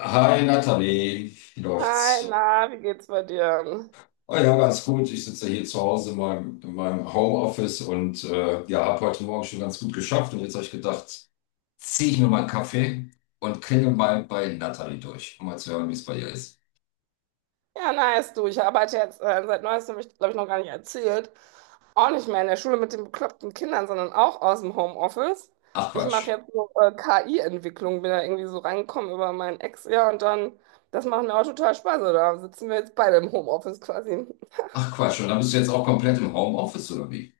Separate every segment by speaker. Speaker 1: Hi Nathalie, wie
Speaker 2: Hi,
Speaker 1: läuft's?
Speaker 2: na, wie geht's bei dir?
Speaker 1: Oh ja, ganz gut. Ich sitze hier zu Hause in meinem Homeoffice und ja, habe heute Morgen schon ganz gut geschafft. Und jetzt habe ich gedacht, ziehe ich mir mal einen Kaffee und klingel mal bei Nathalie durch, um mal zu hören, wie es bei ihr ist.
Speaker 2: Ja, nice, du. Ich arbeite jetzt seit neuestem, habe ich glaube ich noch gar nicht erzählt. Auch nicht mehr in der Schule mit den bekloppten Kindern, sondern auch aus dem Homeoffice.
Speaker 1: Ach
Speaker 2: Ich mache
Speaker 1: Quatsch.
Speaker 2: jetzt so KI-Entwicklung, bin da irgendwie so reingekommen über meinen Ex, ja, und dann, das macht mir auch total Spaß, oder? Sitzen wir jetzt beide im Homeoffice quasi.
Speaker 1: Ach Quatsch. Und dann bist du jetzt auch komplett im Homeoffice oder wie?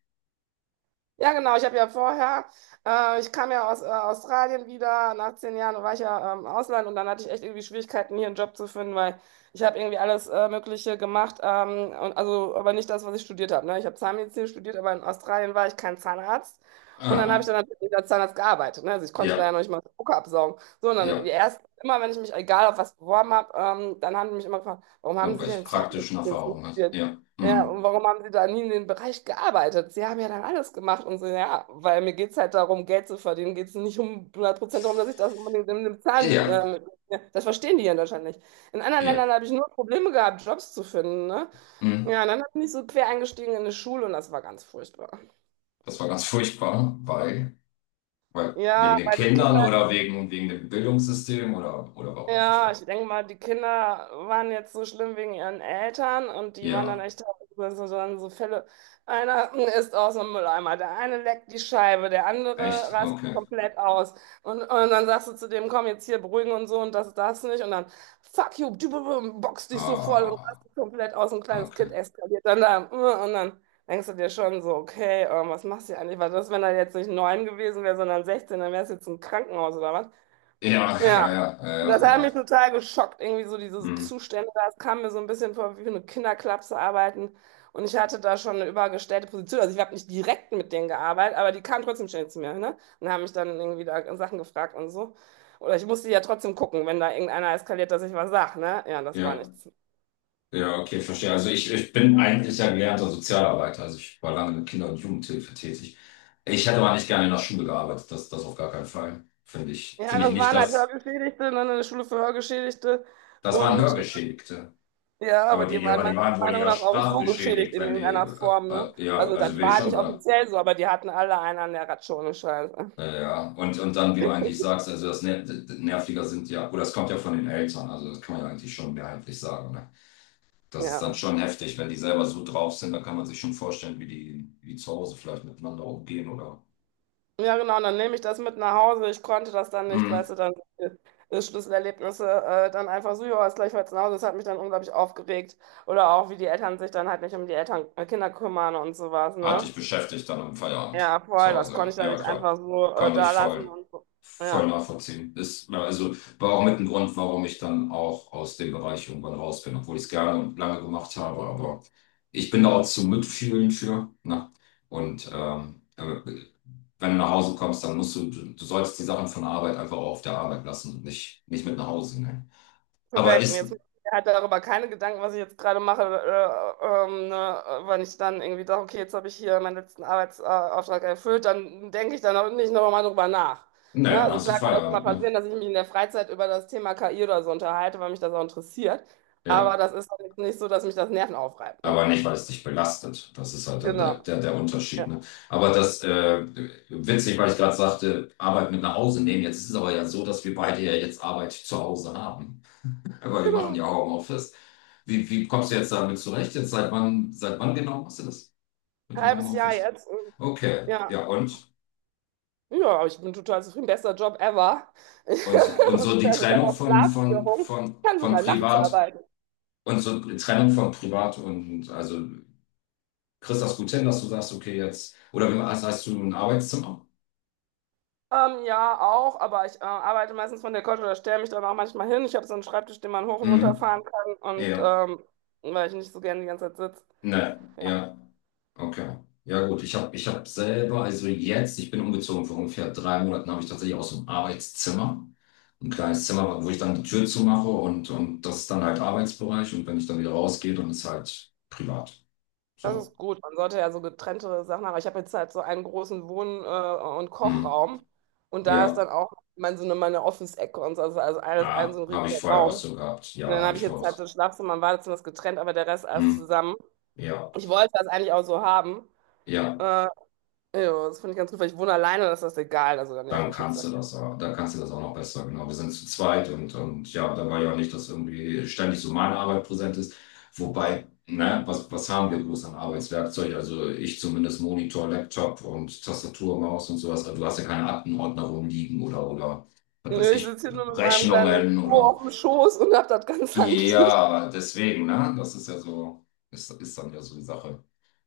Speaker 2: Ja, genau. Ich habe ja vorher, ich kam ja aus Australien wieder. Nach 10 Jahren war ich ja im Ausland und dann hatte ich echt irgendwie Schwierigkeiten, hier einen Job zu finden, weil ich habe irgendwie alles Mögliche gemacht. Also, aber nicht das, was ich studiert habe. Ne? Ich habe Zahnmedizin studiert, aber in Australien war ich kein Zahnarzt. Und dann habe ich
Speaker 1: Ah,
Speaker 2: dann natürlich als Zahnarzt gearbeitet. Ne? Also ich konnte da
Speaker 1: ja,
Speaker 2: ja noch nicht mal Spucke absaugen. So, und dann
Speaker 1: ja.
Speaker 2: erst immer, wenn ich mich egal auf was beworben habe, dann haben die mich immer gefragt, warum haben
Speaker 1: Und
Speaker 2: Sie
Speaker 1: weil ich
Speaker 2: denn
Speaker 1: praktischen
Speaker 2: Zahnmedizin
Speaker 1: Erfahrungen habe.
Speaker 2: studiert?
Speaker 1: Ja.
Speaker 2: Ja, und
Speaker 1: Hm.
Speaker 2: warum haben Sie da nie in den Bereich gearbeitet? Sie haben ja dann alles gemacht und so, ja, weil mir geht es halt darum, Geld zu verdienen. Geht es nicht um 100% darum, dass ich das unbedingt in einem Zahn.
Speaker 1: Ja,
Speaker 2: Ja, das verstehen die hier in Deutschland nicht. In anderen
Speaker 1: ja,
Speaker 2: Ländern habe ich nur Probleme gehabt, Jobs zu finden, ne?
Speaker 1: mhm.
Speaker 2: Ja, und dann bin ich so quer eingestiegen in eine Schule und das war ganz furchtbar.
Speaker 1: Das war ganz furchtbar, weil wegen
Speaker 2: Ja,
Speaker 1: den
Speaker 2: weil die
Speaker 1: Kindern oder wegen dem Bildungssystem oder warum
Speaker 2: Ja,
Speaker 1: furchtbar?
Speaker 2: ich denke mal, die Kinder waren jetzt so schlimm wegen ihren Eltern und die waren dann
Speaker 1: Ja,
Speaker 2: echt teilweise so, dann so Fälle. Einer ist aus dem Mülleimer, der eine leckt die Scheibe, der andere
Speaker 1: echt?
Speaker 2: rastet
Speaker 1: Okay.
Speaker 2: komplett aus. Und dann sagst du zu dem, komm jetzt hier beruhigen und so und das, das nicht. Und dann, fuck you, boxt dich so voll und
Speaker 1: Ah,
Speaker 2: rastet komplett aus. Ein kleines
Speaker 1: okay.
Speaker 2: Kind eskaliert dann da. Und dann denkst du dir schon so, okay, was machst du hier eigentlich? Was ist, wenn er jetzt nicht neun gewesen wäre, sondern 16, dann wärst du jetzt im Krankenhaus oder was?
Speaker 1: Ja,
Speaker 2: Ja.
Speaker 1: ja, ja,
Speaker 2: Das
Speaker 1: ja, ja.
Speaker 2: hat mich
Speaker 1: Ja,
Speaker 2: total geschockt, irgendwie so diese
Speaker 1: mhm.
Speaker 2: Zustände. Das kam mir so ein bisschen vor, wie für eine Kinderklapse arbeiten. Und ich hatte da schon eine übergestellte Position. Also ich habe nicht direkt mit denen gearbeitet, aber die kamen trotzdem ständig zu mir, ne? Und haben mich dann irgendwie da Sachen gefragt und so. Oder ich musste ja trotzdem gucken, wenn da irgendeiner eskaliert, dass ich was sage, ne? Ja, das war
Speaker 1: Ja,
Speaker 2: nichts.
Speaker 1: ja, okay, verstehe. Also ich bin eigentlich ja gelernter Sozialarbeiter. Also ich war lange mit Kinder- und Jugendhilfe tätig. Ich hätte aber nicht gerne in der Schule gearbeitet, das auf gar keinen Fall. Finde ich,
Speaker 2: Ja,
Speaker 1: finde ich
Speaker 2: das
Speaker 1: nicht,
Speaker 2: waren halt
Speaker 1: dass
Speaker 2: Hörgeschädigte, ne? Eine Schule für Hörgeschädigte.
Speaker 1: das waren
Speaker 2: Und
Speaker 1: Hörgeschädigte.
Speaker 2: Ja, aber
Speaker 1: Aber die,
Speaker 2: die
Speaker 1: ja,
Speaker 2: waren
Speaker 1: aber
Speaker 2: meiner
Speaker 1: die waren wohl
Speaker 2: Meinung
Speaker 1: eher
Speaker 2: nach auch so geschädigt
Speaker 1: sprachgeschädigt,
Speaker 2: in
Speaker 1: wenn die,
Speaker 2: irgendeiner Form, ne?
Speaker 1: ja,
Speaker 2: Also
Speaker 1: also
Speaker 2: das
Speaker 1: will ich
Speaker 2: war
Speaker 1: schon
Speaker 2: nicht
Speaker 1: sagen.
Speaker 2: offiziell so, aber die hatten alle einen an der Ratschone, Scheiße.
Speaker 1: Ja, und dann, wie du eigentlich sagst, also das Nerviger sind ja, oder das kommt ja von den Eltern, also das kann man ja eigentlich schon mehrheitlich sagen. Ne? Das ist
Speaker 2: Ja.
Speaker 1: dann schon heftig, wenn die selber so drauf sind, dann kann man sich schon vorstellen, wie die zu Hause vielleicht miteinander umgehen oder.
Speaker 2: Ja, genau, und dann nehme ich das mit nach Hause. Ich konnte das dann nicht,
Speaker 1: Mhm.
Speaker 2: weißt du, dann Schlüsselerlebnisse dann einfach so, ja, ist gleich heute nach Hause. Das hat mich dann unglaublich aufgeregt. Oder auch, wie die Eltern sich dann halt nicht um die Kinder kümmern und sowas,
Speaker 1: Hat
Speaker 2: ne?
Speaker 1: dich beschäftigt dann am Feierabend
Speaker 2: Ja,
Speaker 1: zu
Speaker 2: voll, das konnte
Speaker 1: Hause.
Speaker 2: ich dann
Speaker 1: Ja,
Speaker 2: nicht
Speaker 1: klar.
Speaker 2: einfach so
Speaker 1: Kann ich
Speaker 2: da lassen
Speaker 1: voll,
Speaker 2: und so.
Speaker 1: voll
Speaker 2: Ja.
Speaker 1: nachvollziehen. Ist, ja, also war auch mit ein Grund, warum ich dann auch aus dem Bereich irgendwann raus bin, obwohl ich es gerne und lange gemacht habe. Aber ich bin da auch zum Mitfühlen für. Ne? Und wenn du nach Hause kommst, dann musst du sollst die Sachen von der Arbeit einfach auch auf der Arbeit lassen und nicht mit nach Hause nehmen. Aber
Speaker 2: Korrekt. Und
Speaker 1: ist,
Speaker 2: jetzt
Speaker 1: ne,
Speaker 2: mache ich mir halt darüber keine Gedanken, was ich jetzt gerade mache, ne, wenn ich dann irgendwie sage, okay, jetzt habe ich hier meinen letzten Arbeitsauftrag erfüllt, dann denke ich dann auch nicht nochmal drüber nach. Ne?
Speaker 1: dann
Speaker 2: Also
Speaker 1: hast du
Speaker 2: klar kann es mal
Speaker 1: Feierabend, ne?
Speaker 2: passieren, dass ich mich in der Freizeit über das Thema KI oder so unterhalte, weil mich das auch interessiert. Aber
Speaker 1: Ja.
Speaker 2: das ist dann jetzt nicht so, dass mich das Nerven aufreibt. Ne?
Speaker 1: Aber nicht, weil es dich belastet. Das ist halt dann der,
Speaker 2: Genau.
Speaker 1: der, der Unterschied.
Speaker 2: Ja.
Speaker 1: Ne? Aber witzig, weil ich gerade sagte, Arbeit mit nach Hause nehmen. Jetzt ist es aber ja so, dass wir beide ja jetzt Arbeit zu Hause haben. Aber wir machen
Speaker 2: Genau.
Speaker 1: ja auch Homeoffice. Wie kommst du jetzt damit zurecht? Jetzt seit wann genau machst du das mit dem
Speaker 2: Halbes Jahr
Speaker 1: Homeoffice?
Speaker 2: jetzt. Und
Speaker 1: Okay,
Speaker 2: Ja.
Speaker 1: ja und?
Speaker 2: Ja, aber ich bin total zufrieden. Bester Job ever.
Speaker 1: Und, und
Speaker 2: Und
Speaker 1: so die
Speaker 2: also ich habe
Speaker 1: Trennung
Speaker 2: auch
Speaker 1: von, von,
Speaker 2: Schlafstörungen.
Speaker 1: von,
Speaker 2: Ich kann
Speaker 1: von
Speaker 2: sogar nachts
Speaker 1: Privat
Speaker 2: arbeiten.
Speaker 1: und so die Trennung von Privat und also kriegst du das gut hin, dass du sagst, okay, jetzt, oder hast du ein Arbeitszimmer?
Speaker 2: Ja, auch, aber ich arbeite meistens von der Couch oder stelle mich dann auch manchmal hin. Ich habe so einen Schreibtisch, den man hoch und runter fahren
Speaker 1: Mhm.
Speaker 2: kann und
Speaker 1: Ja,
Speaker 2: weil ich nicht so gerne die ganze Zeit sitze.
Speaker 1: ne,
Speaker 2: Ja,
Speaker 1: ja, okay. Ja gut, ich habe ich hab selber, also jetzt, ich bin umgezogen vor ungefähr 3 Monaten, habe ich tatsächlich aus dem Arbeitszimmer ein kleines Zimmer, wo ich dann die Tür zumache und das ist dann halt Arbeitsbereich und wenn ich dann wieder rausgehe, dann ist halt privat.
Speaker 2: das
Speaker 1: So.
Speaker 2: ist gut. Man sollte ja so getrennte Sachen haben. Ich habe jetzt halt so einen großen Wohn- und
Speaker 1: Mhm.
Speaker 2: Kochraum und da ist
Speaker 1: Ja,
Speaker 2: dann auch meine Office-Ecke und so, also alles ein
Speaker 1: ah,
Speaker 2: so ein
Speaker 1: habe ich
Speaker 2: riesiger
Speaker 1: vorher auch
Speaker 2: Raum.
Speaker 1: so gehabt.
Speaker 2: Und
Speaker 1: Ja,
Speaker 2: dann
Speaker 1: habe
Speaker 2: habe ich
Speaker 1: ich vorher
Speaker 2: jetzt
Speaker 1: auch.
Speaker 2: halt
Speaker 1: so.
Speaker 2: so ein Schlafzimmer und Badezimmer ist getrennt, aber der Rest alles
Speaker 1: Mhm.
Speaker 2: zusammen.
Speaker 1: Ja,
Speaker 2: Ich wollte das eigentlich auch so haben.
Speaker 1: ja.
Speaker 2: Äh, ja, das finde ich ganz gut, weil ich wohne alleine, das ist das egal. Also da nervt
Speaker 1: Dann
Speaker 2: mich jetzt.
Speaker 1: kannst du dann kannst du das auch noch besser. Genau, wir sind zu zweit und ja, da war ja auch nicht, dass irgendwie ständig so meine Arbeit präsent ist. Wobei, ne, was haben wir bloß an Arbeitswerkzeug? Also ich zumindest Monitor, Laptop und Tastatur, Maus und sowas. Also du hast ja keine Aktenordner rumliegen was weiß
Speaker 2: Nö, ich
Speaker 1: ich,
Speaker 2: sitze hier nur mit meinem kleinen
Speaker 1: Rechnungen
Speaker 2: MacBook
Speaker 1: oder.
Speaker 2: auf dem Schoß und hab das ganz handlich.
Speaker 1: Ja, deswegen, ne, das ist ja so, ist dann ja so die Sache,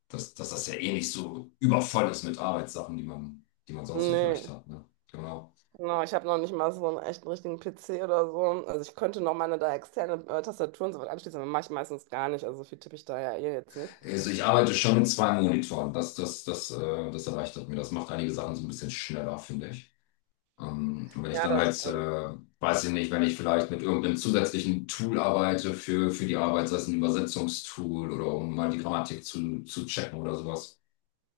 Speaker 1: dass das ja eh nicht so übervoll ist mit Arbeitssachen, die man sonst so vielleicht
Speaker 2: Nee,
Speaker 1: hat, ne? Genau.
Speaker 2: genau, ich habe noch nicht mal so einen echten richtigen PC oder so. Also ich könnte noch meine da externe Tastatur und so was anschließen, aber mache ich meistens gar nicht. Also so viel tippe ich da ja eh jetzt nicht.
Speaker 1: Also ich arbeite schon mit zwei Monitoren. Das erleichtert mir. Das macht einige Sachen so ein bisschen schneller, finde ich. Und wenn ich
Speaker 2: Ja,
Speaker 1: dann
Speaker 2: das
Speaker 1: halt,
Speaker 2: stimmt.
Speaker 1: weiß ich nicht, wenn ich vielleicht mit irgendeinem zusätzlichen Tool arbeite für die Arbeit, sei es ein Übersetzungstool oder um mal die Grammatik zu checken oder sowas.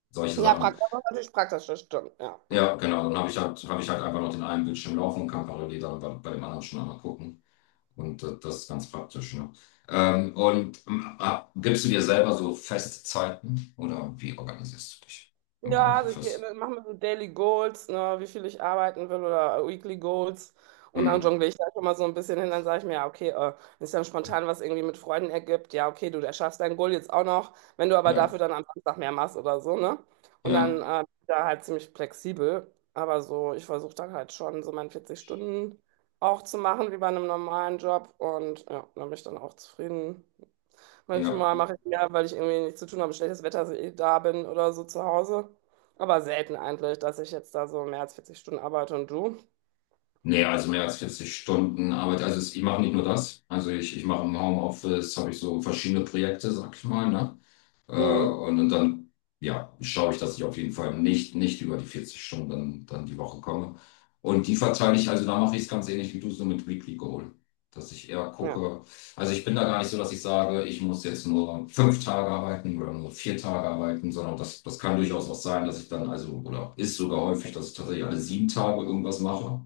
Speaker 1: Solche
Speaker 2: Ja,
Speaker 1: Sachen.
Speaker 2: praktisch, das ist natürlich praktisch, das stimmt, ja.
Speaker 1: Ja, genau. Dann habe ich halt einfach noch den einen Bildschirm laufen und kann parallel dann bei dem anderen schon einmal gucken. Und das ist ganz praktisch, ne? Und gibst du dir selber so Festzeiten oder wie organisierst du dich im
Speaker 2: Ja, also ich
Speaker 1: Homeoffice?
Speaker 2: mache mir so Daily Goals, ne, wie viel ich arbeiten will oder Weekly Goals. Und dann
Speaker 1: Hm.
Speaker 2: jongliere ich da schon mal so ein bisschen hin. Dann sage ich mir, ja, okay, wenn es dann spontan was irgendwie mit Freunden ergibt, ja, okay, du erschaffst dein Goal jetzt auch noch, wenn du aber
Speaker 1: Ja,
Speaker 2: dafür dann am Samstag mehr machst oder so, ne? Und
Speaker 1: ja,
Speaker 2: dann bin ich da halt ziemlich flexibel. Aber so, ich versuche dann halt schon so meine 40 Stunden auch zu machen, wie bei einem normalen Job. Und ja, dann bin ich dann auch zufrieden.
Speaker 1: ja.
Speaker 2: Manchmal mache ich mir, weil ich irgendwie nichts zu tun habe, schlechtes Wetter, dass ich eh da bin oder so zu Hause. Aber selten eigentlich, dass ich jetzt da so mehr als 40 Stunden arbeite und du.
Speaker 1: Nee, also mehr als 40 Stunden Arbeit. Also ich mache nicht nur das. Also ich mache im Homeoffice, habe ich so verschiedene Projekte, sag ich mal, ne? Äh,
Speaker 2: Mhm.
Speaker 1: und, und dann, ja, schaue ich, dass ich auf jeden Fall nicht über die 40 Stunden dann die Woche komme. Und die verteile ich, also da mache ich es ganz ähnlich wie du so mit Weekly Goal. Dass ich eher
Speaker 2: Ja,
Speaker 1: gucke, also ich bin da gar nicht so, dass ich sage, ich muss jetzt nur 5 Tage arbeiten oder nur 4 Tage arbeiten, sondern das kann durchaus auch sein, dass ich dann, also, oder ist sogar häufig, dass ich tatsächlich alle 7 Tage irgendwas mache,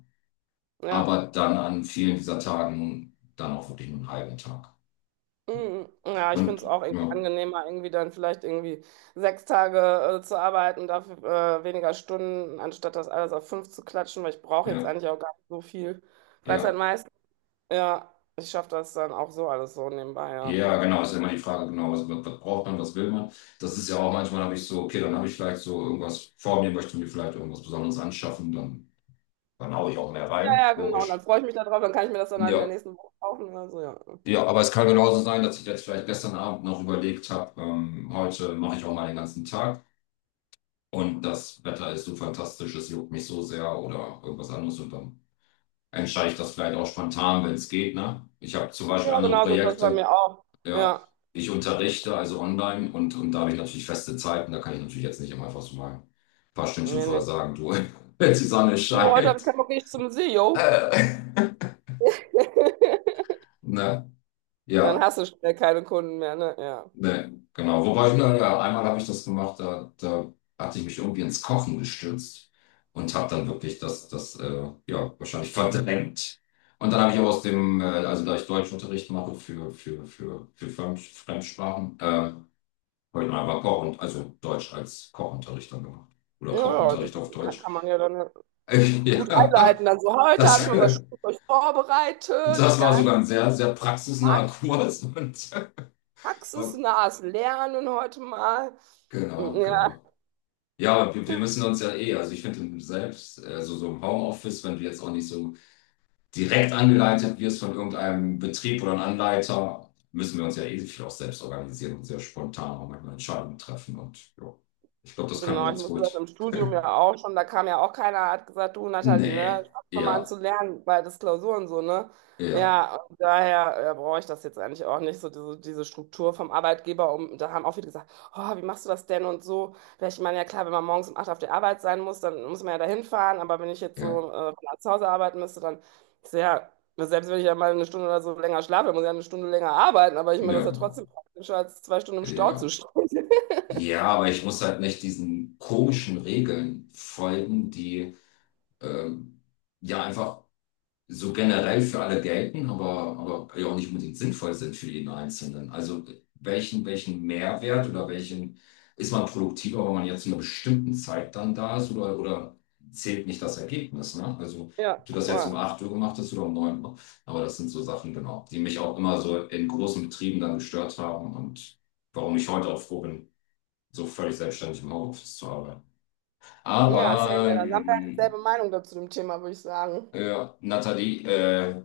Speaker 2: ja.
Speaker 1: aber dann an vielen dieser Tagen dann auch wirklich nur einen halben Tag.
Speaker 2: Mhm. Ja, ich finde
Speaker 1: Und
Speaker 2: es auch irgendwie
Speaker 1: ja,
Speaker 2: angenehmer, irgendwie dann vielleicht irgendwie 6 Tage zu arbeiten, dafür weniger Stunden, anstatt das alles auf fünf zu klatschen, weil ich brauche jetzt
Speaker 1: ja,
Speaker 2: eigentlich auch gar nicht so viel Freizeit
Speaker 1: ja.
Speaker 2: meist. Ja, ich schaffe das dann auch so alles so nebenbei, ja.
Speaker 1: Ja, genau, ist ja immer die Frage, genau, was braucht man, was will man? Das ist ja auch manchmal, habe ich so, okay, dann habe ich vielleicht so irgendwas vor mir, möchte mir vielleicht irgendwas Besonderes anschaffen, dann haue ich auch mehr
Speaker 2: Ja,
Speaker 1: rein,
Speaker 2: ja, genau. Und
Speaker 1: logisch.
Speaker 2: dann freue ich mich darauf, dann kann ich mir das dann halt in der
Speaker 1: Ja,
Speaker 2: nächsten Woche kaufen oder so, ja.
Speaker 1: ja, aber es kann genauso sein, dass ich jetzt vielleicht gestern Abend noch überlegt habe, heute mache ich auch mal den ganzen Tag und das Wetter ist so fantastisch, es juckt mich so sehr oder irgendwas anderes und dann entscheide ich das vielleicht auch spontan, wenn es geht, ne? Ich habe zum
Speaker 2: Ja,
Speaker 1: Beispiel andere
Speaker 2: genau so ist das bei
Speaker 1: Projekte.
Speaker 2: mir auch.
Speaker 1: Ja,
Speaker 2: Ja.
Speaker 1: ich unterrichte also online und da habe ich natürlich feste Zeiten. Da kann ich natürlich jetzt nicht immer einfach so mal ein paar Stündchen
Speaker 2: Nee,
Speaker 1: vorher
Speaker 2: nee.
Speaker 1: sagen, du, die Sonne
Speaker 2: Du, heute habe
Speaker 1: scheint.
Speaker 2: ich keinen Bock, nicht zum See, yo.
Speaker 1: Äh, ne,
Speaker 2: Dann
Speaker 1: ja,
Speaker 2: hast du schnell keine Kunden mehr, ne? Ja.
Speaker 1: ne, genau. Wobei, ne, ja, einmal habe ich das gemacht, da hatte ich mich irgendwie ins Kochen gestürzt und habe dann wirklich das ja, wahrscheinlich verdrängt. Und dann habe ich aber also da ich Deutschunterricht mache für Fremdsprachen, habe ich einfach also Deutsch als Kochunterricht dann gemacht. Oder
Speaker 2: Ja, ja, das
Speaker 1: Kochunterricht auf
Speaker 2: kann,
Speaker 1: Deutsch.
Speaker 2: kann man ja dann gut
Speaker 1: Ja,
Speaker 2: einleiten. Dann so, heute habe ich
Speaker 1: das,
Speaker 2: mal was Schönes für euch vorbereitet.
Speaker 1: das war
Speaker 2: Ganz
Speaker 1: sogar ein sehr, sehr praxisnaher
Speaker 2: prax-
Speaker 1: Kurs. Und, war-
Speaker 2: praxisnahes Lernen heute mal. Hm,
Speaker 1: genau,
Speaker 2: ja,
Speaker 1: genau. Ja, wir müssen uns ja eh, also ich finde selbst, also so im Homeoffice, wenn du jetzt auch nicht so direkt angeleitet wirst von irgendeinem Betrieb oder einem Anleiter, müssen wir uns ja eh viel auch selbst organisieren und sehr spontan auch manchmal Entscheidungen treffen. Und ja, ich glaube, das können wir
Speaker 2: genau, ich
Speaker 1: ganz
Speaker 2: musste das
Speaker 1: gut.
Speaker 2: im Studium ja auch schon, da kam ja auch keiner, hat gesagt, du Nathalie, ne,
Speaker 1: Nee,
Speaker 2: fang doch mal an
Speaker 1: ja,
Speaker 2: zu lernen bei das Klausuren so, ne?
Speaker 1: ja.
Speaker 2: Ja, und daher ja, brauche ich das jetzt eigentlich auch nicht, so diese Struktur vom Arbeitgeber. Um, da haben auch viele gesagt, oh, wie machst du das denn und so. Ja, ich meine, ja klar, wenn man morgens um 8 auf der Arbeit sein muss, dann muss man ja dahin fahren, aber wenn ich jetzt
Speaker 1: Ja,
Speaker 2: so von zu Hause arbeiten müsste, dann ist ja, selbst wenn ich ja mal 1 Stunde oder so länger schlafe, dann muss ich ja 1 Stunde länger arbeiten, aber ich meine, das
Speaker 1: ja,
Speaker 2: ist ja
Speaker 1: genau.
Speaker 2: trotzdem praktischer, als 2 Stunden im Stau zu
Speaker 1: Ja.
Speaker 2: stehen.
Speaker 1: Ja, aber ich muss halt nicht diesen komischen Regeln folgen, die ähm, ja einfach so generell für alle gelten, aber ja auch nicht unbedingt sinnvoll sind für jeden Einzelnen. Also welchen Mehrwert oder welchen ist man produktiver, wenn man jetzt zu einer bestimmten Zeit dann da ist oder zählt nicht das Ergebnis, ne? Also ob
Speaker 2: Ja,
Speaker 1: du das jetzt um
Speaker 2: voll.
Speaker 1: 8 Uhr gemacht hast oder um 9 Uhr. Aber das sind so Sachen, genau, die mich auch immer so in großen Betrieben dann gestört haben und warum ich heute auch froh bin, so völlig selbstständig im Homeoffice zu arbeiten.
Speaker 2: Ja, same.
Speaker 1: Aber
Speaker 2: Ja. Dann haben wir halt dieselbe Meinung dazu dem Thema, würde ich sagen.
Speaker 1: ja, Nathalie,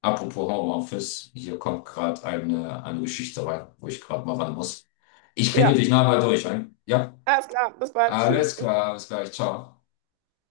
Speaker 1: apropos Homeoffice, hier kommt gerade eine Geschichte rein, wo ich gerade mal ran muss. Ich klingel dich
Speaker 2: Ja,
Speaker 1: nachher durch, ein. Ja,
Speaker 2: alles klar. Bis bald. Tschüss.
Speaker 1: alles klar, bis gleich, ciao.